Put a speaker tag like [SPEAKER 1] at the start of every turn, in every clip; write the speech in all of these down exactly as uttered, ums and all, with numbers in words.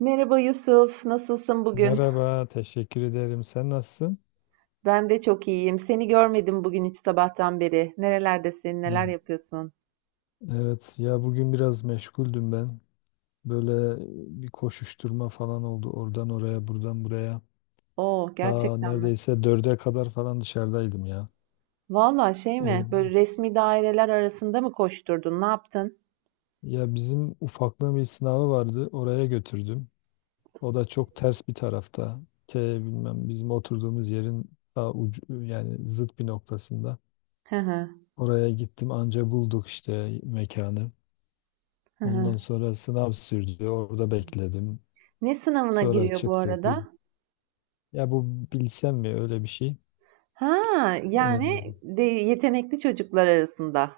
[SPEAKER 1] Merhaba Yusuf, nasılsın bugün?
[SPEAKER 2] Merhaba, teşekkür ederim. Sen nasılsın?
[SPEAKER 1] Ben de çok iyiyim. Seni görmedim bugün hiç sabahtan beri. Nerelerdesin, neler
[SPEAKER 2] Evet,
[SPEAKER 1] yapıyorsun?
[SPEAKER 2] Evet, ya bugün biraz meşguldüm ben. Böyle bir koşuşturma falan oldu. Oradan oraya, buradan buraya.
[SPEAKER 1] Oo,
[SPEAKER 2] Ta
[SPEAKER 1] gerçekten mi?
[SPEAKER 2] neredeyse dörde kadar falan dışarıdaydım ya.
[SPEAKER 1] Valla şey mi,
[SPEAKER 2] O,
[SPEAKER 1] böyle resmi daireler arasında mı koşturdun, ne yaptın?
[SPEAKER 2] Ya bizim ufaklığın bir sınavı vardı. Oraya götürdüm. O da çok ters bir tarafta. T bilmem bizim oturduğumuz yerin ta ucu, yani zıt bir noktasında.
[SPEAKER 1] Hı hı,
[SPEAKER 2] Oraya gittim anca bulduk işte mekanı.
[SPEAKER 1] hı hı.
[SPEAKER 2] Ondan sonra sınav sürdü. Orada bekledim.
[SPEAKER 1] Ne sınavına
[SPEAKER 2] Sonra
[SPEAKER 1] giriyor bu
[SPEAKER 2] çıktık. Bil-
[SPEAKER 1] arada?
[SPEAKER 2] Ya bu bilsem mi öyle bir şey?
[SPEAKER 1] Ha,
[SPEAKER 2] Ee,
[SPEAKER 1] yani de yetenekli çocuklar arasında.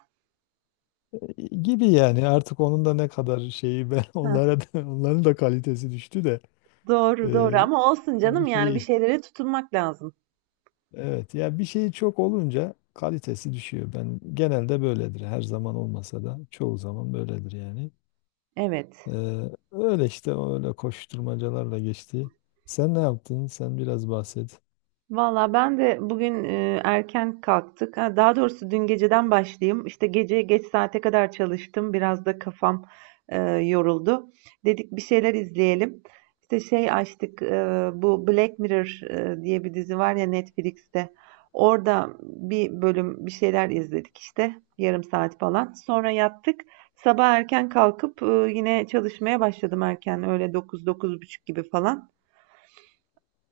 [SPEAKER 2] Gibi yani artık onun da ne kadar şeyi ben
[SPEAKER 1] Heh,
[SPEAKER 2] onlara da, onların da kalitesi düştü de
[SPEAKER 1] doğru doğru
[SPEAKER 2] ee,
[SPEAKER 1] ama olsun
[SPEAKER 2] bir
[SPEAKER 1] canım yani bir
[SPEAKER 2] şey
[SPEAKER 1] şeylere tutunmak lazım.
[SPEAKER 2] evet ya bir şey çok olunca kalitesi düşüyor. Ben genelde böyledir. Her zaman olmasa da çoğu zaman böyledir yani.
[SPEAKER 1] Evet.
[SPEAKER 2] Ee, Öyle işte öyle koşturmacalarla geçti. Sen ne yaptın? Sen biraz bahset.
[SPEAKER 1] Valla ben de bugün e, erken kalktık. Ha, daha doğrusu dün geceden başlayayım. İşte gece geç saate kadar çalıştım. Biraz da kafam e, yoruldu. Dedik bir şeyler izleyelim. İşte şey açtık. E, bu Black Mirror e, diye bir dizi var ya Netflix'te. Orada bir bölüm bir şeyler izledik işte. Yarım saat falan. Sonra yattık. Sabah erken kalkıp e, yine çalışmaya başladım erken. Öyle dokuz buçuk gibi falan.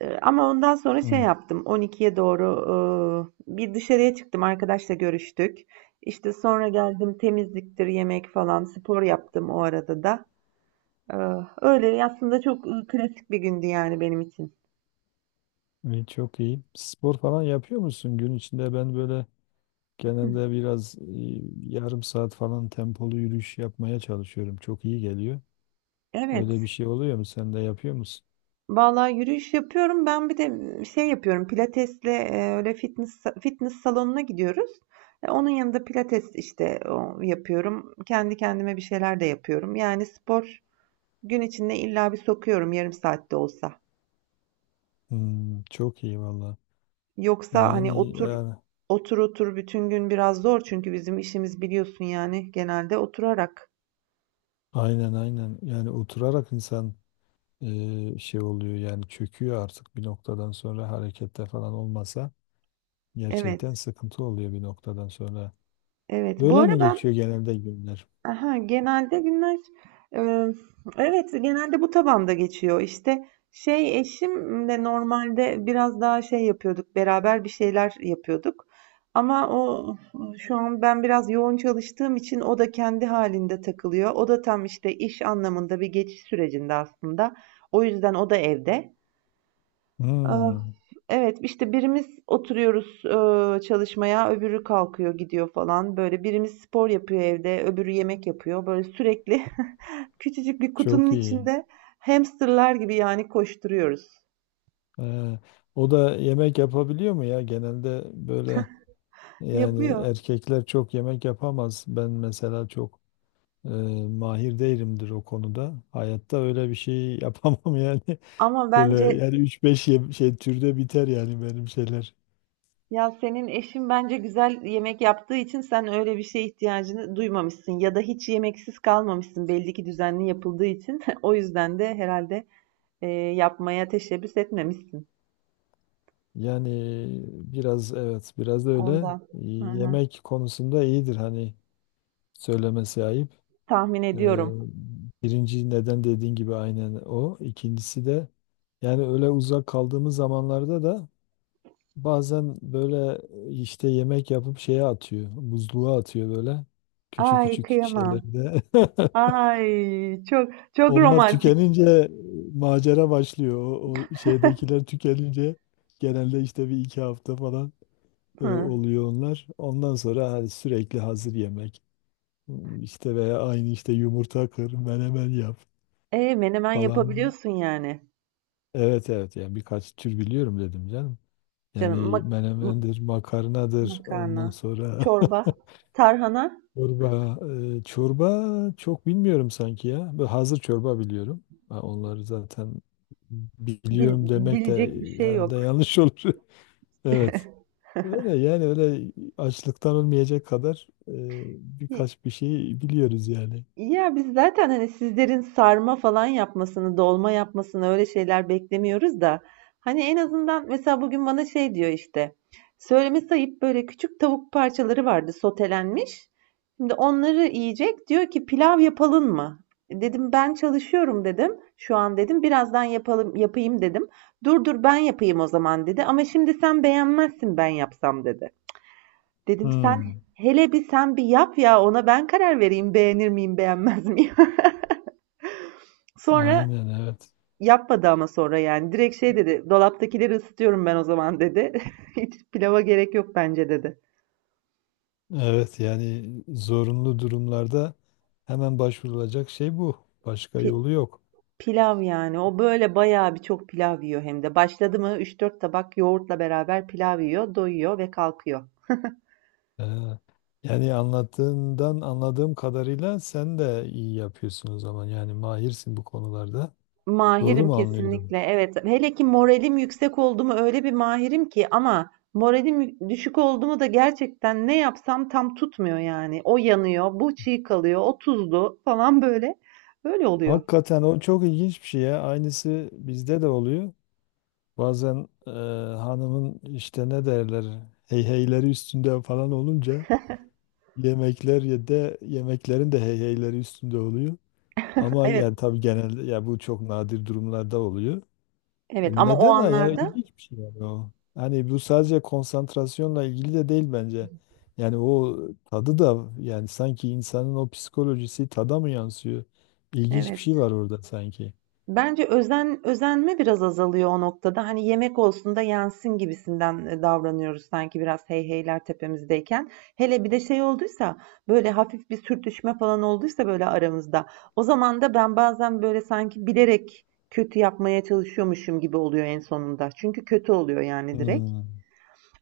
[SPEAKER 1] Eee, ama ondan sonra şey yaptım, on ikiye doğru, eee, bir dışarıya çıktım, arkadaşla görüştük. İşte sonra geldim, temizliktir, yemek falan, spor yaptım o arada da. Eee, Öyle aslında çok e, klasik bir gündü yani benim için.
[SPEAKER 2] İyi, çok iyi. Spor falan yapıyor musun gün içinde? Ben böyle genelde biraz e, yarım saat falan tempolu yürüyüş yapmaya çalışıyorum. Çok iyi geliyor. Öyle bir
[SPEAKER 1] Evet,
[SPEAKER 2] şey oluyor mu? Sen de yapıyor musun?
[SPEAKER 1] vallahi yürüyüş yapıyorum, ben bir de şey yapıyorum, pilatesle e, öyle fitness, fitness salonuna gidiyoruz. E, Onun yanında pilates işte o, yapıyorum. Kendi kendime bir şeyler de yapıyorum. Yani spor gün içinde illa bir sokuyorum yarım saatte olsa.
[SPEAKER 2] Hmm, çok iyi valla.
[SPEAKER 1] Yoksa hani
[SPEAKER 2] Yani
[SPEAKER 1] otur
[SPEAKER 2] ya,
[SPEAKER 1] otur otur bütün gün biraz zor çünkü bizim işimiz biliyorsun yani genelde oturarak.
[SPEAKER 2] aynen aynen. Yani oturarak insan e, şey oluyor yani çöküyor artık bir noktadan sonra harekette falan olmasa
[SPEAKER 1] Evet,
[SPEAKER 2] gerçekten sıkıntı oluyor bir noktadan sonra.
[SPEAKER 1] evet. Bu
[SPEAKER 2] Böyle
[SPEAKER 1] ara
[SPEAKER 2] mi
[SPEAKER 1] ben
[SPEAKER 2] geçiyor genelde günler?
[SPEAKER 1] aha, genelde günler e, evet genelde bu tabanda geçiyor. İşte şey eşimle normalde biraz daha şey yapıyorduk beraber bir şeyler yapıyorduk. Ama o şu an ben biraz yoğun çalıştığım için o da kendi halinde takılıyor. O da tam işte iş anlamında bir geçiş sürecinde aslında. O yüzden o da evde. Ah,
[SPEAKER 2] Hmm,
[SPEAKER 1] evet işte birimiz oturuyoruz eee, çalışmaya öbürü kalkıyor gidiyor falan böyle birimiz spor yapıyor evde öbürü yemek yapıyor böyle sürekli küçücük bir kutunun
[SPEAKER 2] çok iyi.
[SPEAKER 1] içinde hamsterlar gibi yani koşturuyoruz.
[SPEAKER 2] Ee, O da yemek yapabiliyor mu ya? Genelde böyle yani
[SPEAKER 1] Yapıyor
[SPEAKER 2] erkekler çok yemek yapamaz. Ben mesela çok e, mahir değilimdir o konuda. Hayatta öyle bir şey yapamam yani.
[SPEAKER 1] ama
[SPEAKER 2] Böyle
[SPEAKER 1] bence
[SPEAKER 2] yani üç beş ye- şey türde biter yani benim şeyler.
[SPEAKER 1] ya senin eşin bence güzel yemek yaptığı için sen öyle bir şeye ihtiyacını duymamışsın ya da hiç yemeksiz kalmamışsın belli ki düzenli yapıldığı için o yüzden de herhalde eee, yapmaya teşebbüs etmemişsin
[SPEAKER 2] Yani biraz evet biraz da öyle.
[SPEAKER 1] ondan.
[SPEAKER 2] Ee,
[SPEAKER 1] Hı hı.
[SPEAKER 2] Yemek konusunda iyidir hani söylemesi ayıp.
[SPEAKER 1] Tahmin
[SPEAKER 2] Ee,
[SPEAKER 1] ediyorum.
[SPEAKER 2] Birinci neden dediğin gibi aynen o. İkincisi de yani öyle uzak kaldığımız zamanlarda da bazen böyle e, işte yemek yapıp şeye atıyor. Buzluğa atıyor böyle. Küçük
[SPEAKER 1] Ay
[SPEAKER 2] küçük
[SPEAKER 1] kıyamam.
[SPEAKER 2] şeylerde.
[SPEAKER 1] Ay çok çok
[SPEAKER 2] Onlar
[SPEAKER 1] romantik.
[SPEAKER 2] tükenince e, macera başlıyor. O, o şeydekiler tükenince genelde işte bir iki hafta falan e,
[SPEAKER 1] Hı.
[SPEAKER 2] oluyor onlar. Ondan sonra hani sürekli hazır yemek. Hmm, işte veya aynı işte yumurta kır, menemen yap
[SPEAKER 1] E menemen
[SPEAKER 2] falan.
[SPEAKER 1] yapabiliyorsun yani.
[SPEAKER 2] Evet evet yani birkaç tür biliyorum dedim canım.
[SPEAKER 1] Canım
[SPEAKER 2] Yani
[SPEAKER 1] mak- m-
[SPEAKER 2] menemendir, makarnadır ondan
[SPEAKER 1] makarna,
[SPEAKER 2] sonra
[SPEAKER 1] çorba, tarhana
[SPEAKER 2] Çorba, e, çorba çok bilmiyorum sanki ya. Böyle hazır çorba biliyorum. Ha, onları zaten
[SPEAKER 1] bil-
[SPEAKER 2] biliyorum demek de
[SPEAKER 1] bilecek bir şey
[SPEAKER 2] herhalde
[SPEAKER 1] yok.
[SPEAKER 2] yanlış olur. Evet. Öyle yani öyle açlıktan ölmeyecek kadar e, birkaç bir şey biliyoruz yani.
[SPEAKER 1] Ya biz zaten hani sizlerin sarma falan yapmasını, dolma yapmasını öyle şeyler beklemiyoruz da hani en azından mesela bugün bana şey diyor işte söylemesi ayıp böyle küçük tavuk parçaları vardı sotelenmiş. Şimdi onları yiyecek diyor ki pilav yapalım mı? Dedim ben çalışıyorum dedim. Şu an dedim birazdan yapalım yapayım dedim. Dur dur ben yapayım o zaman dedi. Ama şimdi sen beğenmezsin ben yapsam dedi. Dedim sen
[SPEAKER 2] Hmm.
[SPEAKER 1] hele bir sen bir yap ya ona ben karar vereyim beğenir miyim beğenmez miyim. Sonra
[SPEAKER 2] Aynen evet.
[SPEAKER 1] yapmadı ama sonra yani direkt şey dedi dolaptakileri ısıtıyorum ben o zaman dedi. Hiç pilava gerek yok bence dedi.
[SPEAKER 2] Evet yani zorunlu durumlarda hemen başvurulacak şey bu. Başka
[SPEAKER 1] Pi-
[SPEAKER 2] yolu yok.
[SPEAKER 1] Pilav yani o böyle bayağı bir çok pilav yiyor hem de. Başladı mı üç dört tabak yoğurtla beraber pilav yiyor, doyuyor ve kalkıyor.
[SPEAKER 2] Ha, yani anlattığından anladığım kadarıyla sen de iyi yapıyorsun o zaman. Yani mahirsin bu konularda. Doğru
[SPEAKER 1] Mahirim
[SPEAKER 2] mu anlıyorum?
[SPEAKER 1] kesinlikle. Evet. Hele ki moralim yüksek oldu mu öyle bir mahirim ki ama moralim yü- düşük oldu mu da gerçekten ne yapsam tam tutmuyor yani. O yanıyor, bu çiğ kalıyor, o tuzlu falan böyle. Böyle oluyor.
[SPEAKER 2] Hakikaten o çok ilginç bir şey ya. Aynısı bizde de oluyor. Bazen e, hanımın işte ne derler heyheyleri üstünde falan olunca yemekler ya da yemeklerin de heyheyleri üstünde oluyor. Ama
[SPEAKER 1] Evet.
[SPEAKER 2] yani tabii genelde ya bu çok nadir durumlarda oluyor.
[SPEAKER 1] Evet ama o
[SPEAKER 2] Neden ha? Yani
[SPEAKER 1] anlarda
[SPEAKER 2] ilginç bir şey yani o. Hani bu sadece konsantrasyonla ilgili de değil bence. Yani o tadı da yani sanki insanın o psikolojisi tada mı yansıyor? İlginç bir şey
[SPEAKER 1] evet.
[SPEAKER 2] var orada sanki.
[SPEAKER 1] Bence özen özenme biraz azalıyor o noktada. Hani yemek olsun da yensin gibisinden e, davranıyoruz sanki biraz hey heyler tepemizdeyken. Hele bir de şey olduysa böyle hafif bir sürtüşme falan olduysa böyle aramızda. O zaman da ben bazen böyle sanki bilerek kötü yapmaya çalışıyormuşum gibi oluyor en sonunda. Çünkü kötü oluyor yani direkt.
[SPEAKER 2] Hmm.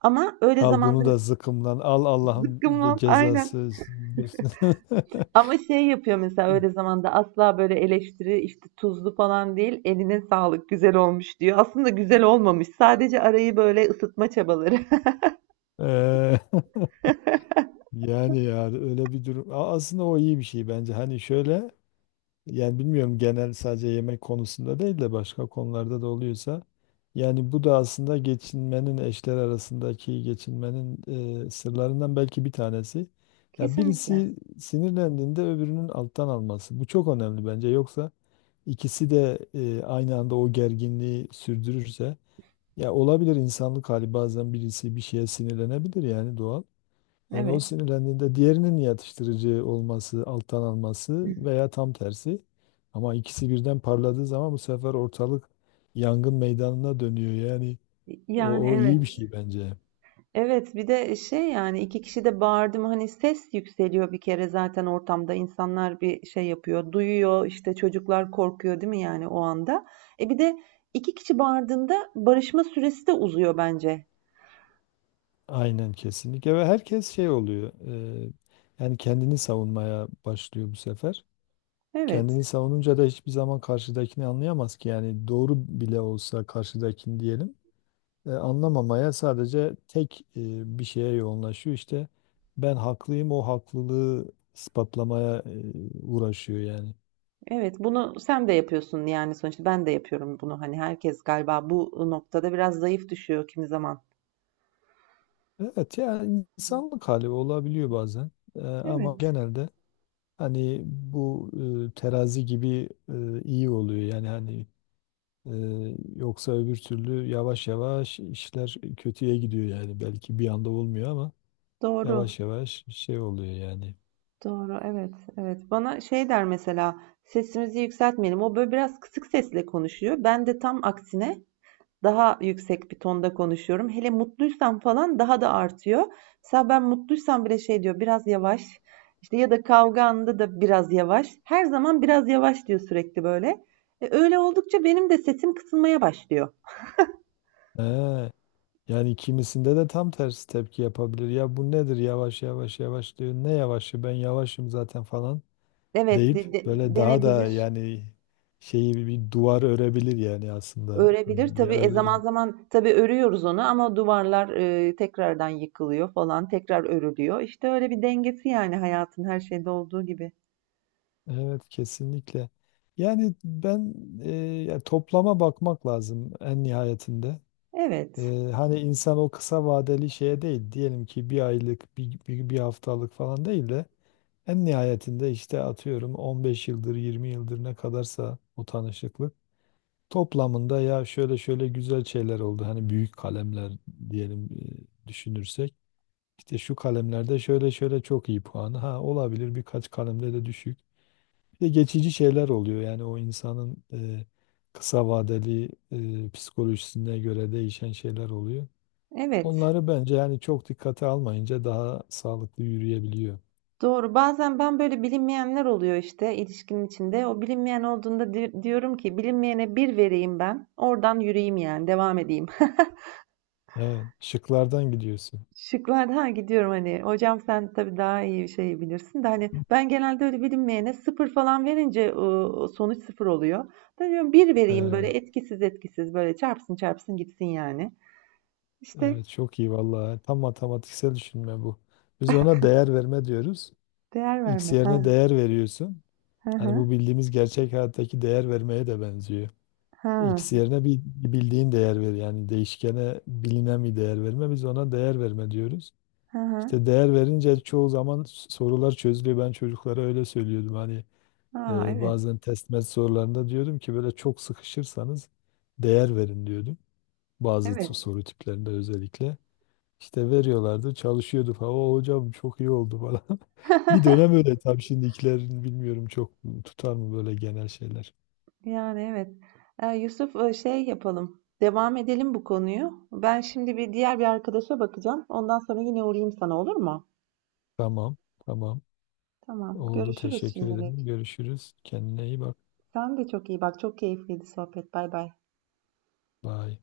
[SPEAKER 1] Ama öyle
[SPEAKER 2] Al
[SPEAKER 1] zamanda
[SPEAKER 2] bunu da zıkkımlan. Al Allah'ın be-
[SPEAKER 1] zıkkımlan aynen.
[SPEAKER 2] cezası. Diyorsun.
[SPEAKER 1] Ama şey yapıyor mesela öyle zamanda asla böyle eleştiri işte tuzlu falan değil eline sağlık güzel olmuş diyor. Aslında güzel olmamış sadece arayı böyle ısıtma çabaları.
[SPEAKER 2] Eee, yani ya öyle bir durum. A- Aslında o iyi bir şey bence. Hani şöyle, yani bilmiyorum genel sadece yemek konusunda değil de başka konularda da oluyorsa. Yani bu da aslında geçinmenin eşler arasındaki geçinmenin e, sırlarından belki bir tanesi. Ya
[SPEAKER 1] Kesinlikle.
[SPEAKER 2] birisi sinirlendiğinde öbürünün alttan alması. Bu çok önemli bence. Yoksa ikisi de e, aynı anda o gerginliği sürdürürse ya olabilir insanlık hali bazen birisi bir şeye sinirlenebilir yani doğal. Yani o
[SPEAKER 1] Evet.
[SPEAKER 2] sinirlendiğinde diğerinin yatıştırıcı olması, alttan alması veya tam tersi. Ama ikisi birden parladığı zaman bu sefer ortalık yangın meydanına dönüyor. Yani
[SPEAKER 1] Yani
[SPEAKER 2] o, o iyi bir
[SPEAKER 1] evet.
[SPEAKER 2] şey bence.
[SPEAKER 1] Evet bir de şey yani iki kişi de bağırdım hani ses yükseliyor bir kere zaten ortamda insanlar bir şey yapıyor duyuyor işte çocuklar korkuyor değil mi yani o anda. E bir de iki kişi bağırdığında barışma süresi de uzuyor bence.
[SPEAKER 2] Aynen kesinlikle ve herkes şey oluyor. e, Yani kendini savunmaya başlıyor bu sefer.
[SPEAKER 1] Evet.
[SPEAKER 2] Kendini savununca da hiçbir zaman karşıdakini anlayamaz ki. Yani doğru bile olsa karşıdakini diyelim. E, anlamamaya sadece tek e, bir şeye yoğunlaşıyor. İşte ben haklıyım o haklılığı ispatlamaya e, uğraşıyor yani.
[SPEAKER 1] Evet, bunu sen de yapıyorsun yani sonuçta ben de yapıyorum bunu. Hani herkes galiba bu noktada biraz zayıf düşüyor kimi zaman.
[SPEAKER 2] Evet yani insanlık hali olabiliyor bazen. E, ama
[SPEAKER 1] Evet,
[SPEAKER 2] genelde hani bu e, terazi gibi e, iyi oluyor yani hani, e, yoksa öbür türlü yavaş yavaş işler kötüye gidiyor yani belki bir anda olmuyor ama
[SPEAKER 1] doğru,
[SPEAKER 2] yavaş yavaş şey oluyor yani.
[SPEAKER 1] doğru, evet, evet. Bana şey der mesela sesimizi yükseltmeyelim. O böyle biraz kısık sesle konuşuyor. Ben de tam aksine daha yüksek bir tonda konuşuyorum. Hele mutluysam falan daha da artıyor. Mesela ben mutluysam bile şey diyor biraz yavaş. İşte ya da kavga anında da biraz yavaş. Her zaman biraz yavaş diyor sürekli böyle. E, öyle oldukça benim de sesim kısılmaya başlıyor.
[SPEAKER 2] He, yani kimisinde de tam tersi tepki yapabilir. Ya bu nedir yavaş yavaş yavaş diyor. Ne yavaşı ben yavaşım zaten falan
[SPEAKER 1] Evet,
[SPEAKER 2] deyip
[SPEAKER 1] de- de-
[SPEAKER 2] böyle daha da
[SPEAKER 1] denebilir,
[SPEAKER 2] yani şeyi bir bir duvar örebilir yani aslında.
[SPEAKER 1] örebilir.
[SPEAKER 2] Ya
[SPEAKER 1] Tabii e,
[SPEAKER 2] öyle,
[SPEAKER 1] zaman zaman tabii örüyoruz onu ama duvarlar e, tekrardan yıkılıyor falan, tekrar örülüyor. İşte öyle bir dengesi yani hayatın her şeyde olduğu gibi.
[SPEAKER 2] evet kesinlikle. Yani ben e, ya toplama bakmak lazım en nihayetinde.
[SPEAKER 1] Evet,
[SPEAKER 2] E, hani insan o kısa vadeli şeye değil diyelim ki bir aylık bir, bir, bir haftalık falan değil de en nihayetinde işte atıyorum on beş yıldır yirmi yıldır ne kadarsa o tanışıklık toplamında ya şöyle şöyle güzel şeyler oldu. Hani büyük kalemler diyelim, e, düşünürsek işte şu kalemlerde şöyle şöyle çok iyi puanı ha olabilir birkaç kalemde de düşük. Bir de geçici şeyler oluyor yani o insanın e, kısa vadeli e, psikolojisine göre değişen şeyler oluyor.
[SPEAKER 1] evet.
[SPEAKER 2] Onları bence yani çok dikkate almayınca daha sağlıklı yürüyebiliyor.
[SPEAKER 1] Doğru. Bazen ben böyle bilinmeyenler oluyor işte ilişkinin içinde. O bilinmeyen olduğunda di- diyorum ki bilinmeyene bir vereyim ben. Oradan yürüyeyim yani devam edeyim.
[SPEAKER 2] Evet, şıklardan gidiyorsun.
[SPEAKER 1] Şıklarda ha gidiyorum hani hocam sen tabii daha iyi bir şey bilirsin de hani ben genelde öyle bilinmeyene sıfır falan verince e, sonuç sıfır oluyor. Da diyorum bir vereyim böyle
[SPEAKER 2] Evet.
[SPEAKER 1] etkisiz etkisiz böyle çarpsın çarpsın gitsin yani. İşte
[SPEAKER 2] Evet çok iyi vallahi. Tam matematiksel düşünme bu. Biz ona değer verme diyoruz.
[SPEAKER 1] değer
[SPEAKER 2] X
[SPEAKER 1] verme. Ha
[SPEAKER 2] yerine değer veriyorsun.
[SPEAKER 1] ha
[SPEAKER 2] Hani
[SPEAKER 1] ha
[SPEAKER 2] bu bildiğimiz gerçek hayattaki değer vermeye de benziyor.
[SPEAKER 1] ha
[SPEAKER 2] X yerine bir bir bildiğin değer ver. Yani değişkene bilinen bir değer verme. Biz ona değer verme diyoruz.
[SPEAKER 1] ha ha.
[SPEAKER 2] İşte değer verince çoğu zaman s- sorular çözülüyor. Ben çocuklara öyle söylüyordum. Hani
[SPEAKER 1] Aa,
[SPEAKER 2] e,
[SPEAKER 1] evet.
[SPEAKER 2] bazen test met sorularında diyordum ki böyle çok sıkışırsanız değer verin diyordum. Bazı
[SPEAKER 1] Evet.
[SPEAKER 2] t- soru tiplerinde özellikle. İşte veriyorlardı, çalışıyordu falan. O hocam çok iyi oldu falan. Bir dönem öyle tabii şimdikilerin bilmiyorum çok tutar mı böyle genel şeyler.
[SPEAKER 1] Yani evet. Ee, Yusuf, e, şey yapalım. Devam edelim bu konuyu. Ben şimdi bir diğer bir arkadaşa bakacağım. Ondan sonra yine uğrayayım sana olur mu?
[SPEAKER 2] Tamam, tamam.
[SPEAKER 1] Tamam.
[SPEAKER 2] Oldu.
[SPEAKER 1] Görüşürüz
[SPEAKER 2] Teşekkür ederim.
[SPEAKER 1] şimdilik.
[SPEAKER 2] Görüşürüz. Kendine iyi bak.
[SPEAKER 1] Sen de çok iyi bak. Çok keyifliydi sohbet. Bay bay.
[SPEAKER 2] Bye.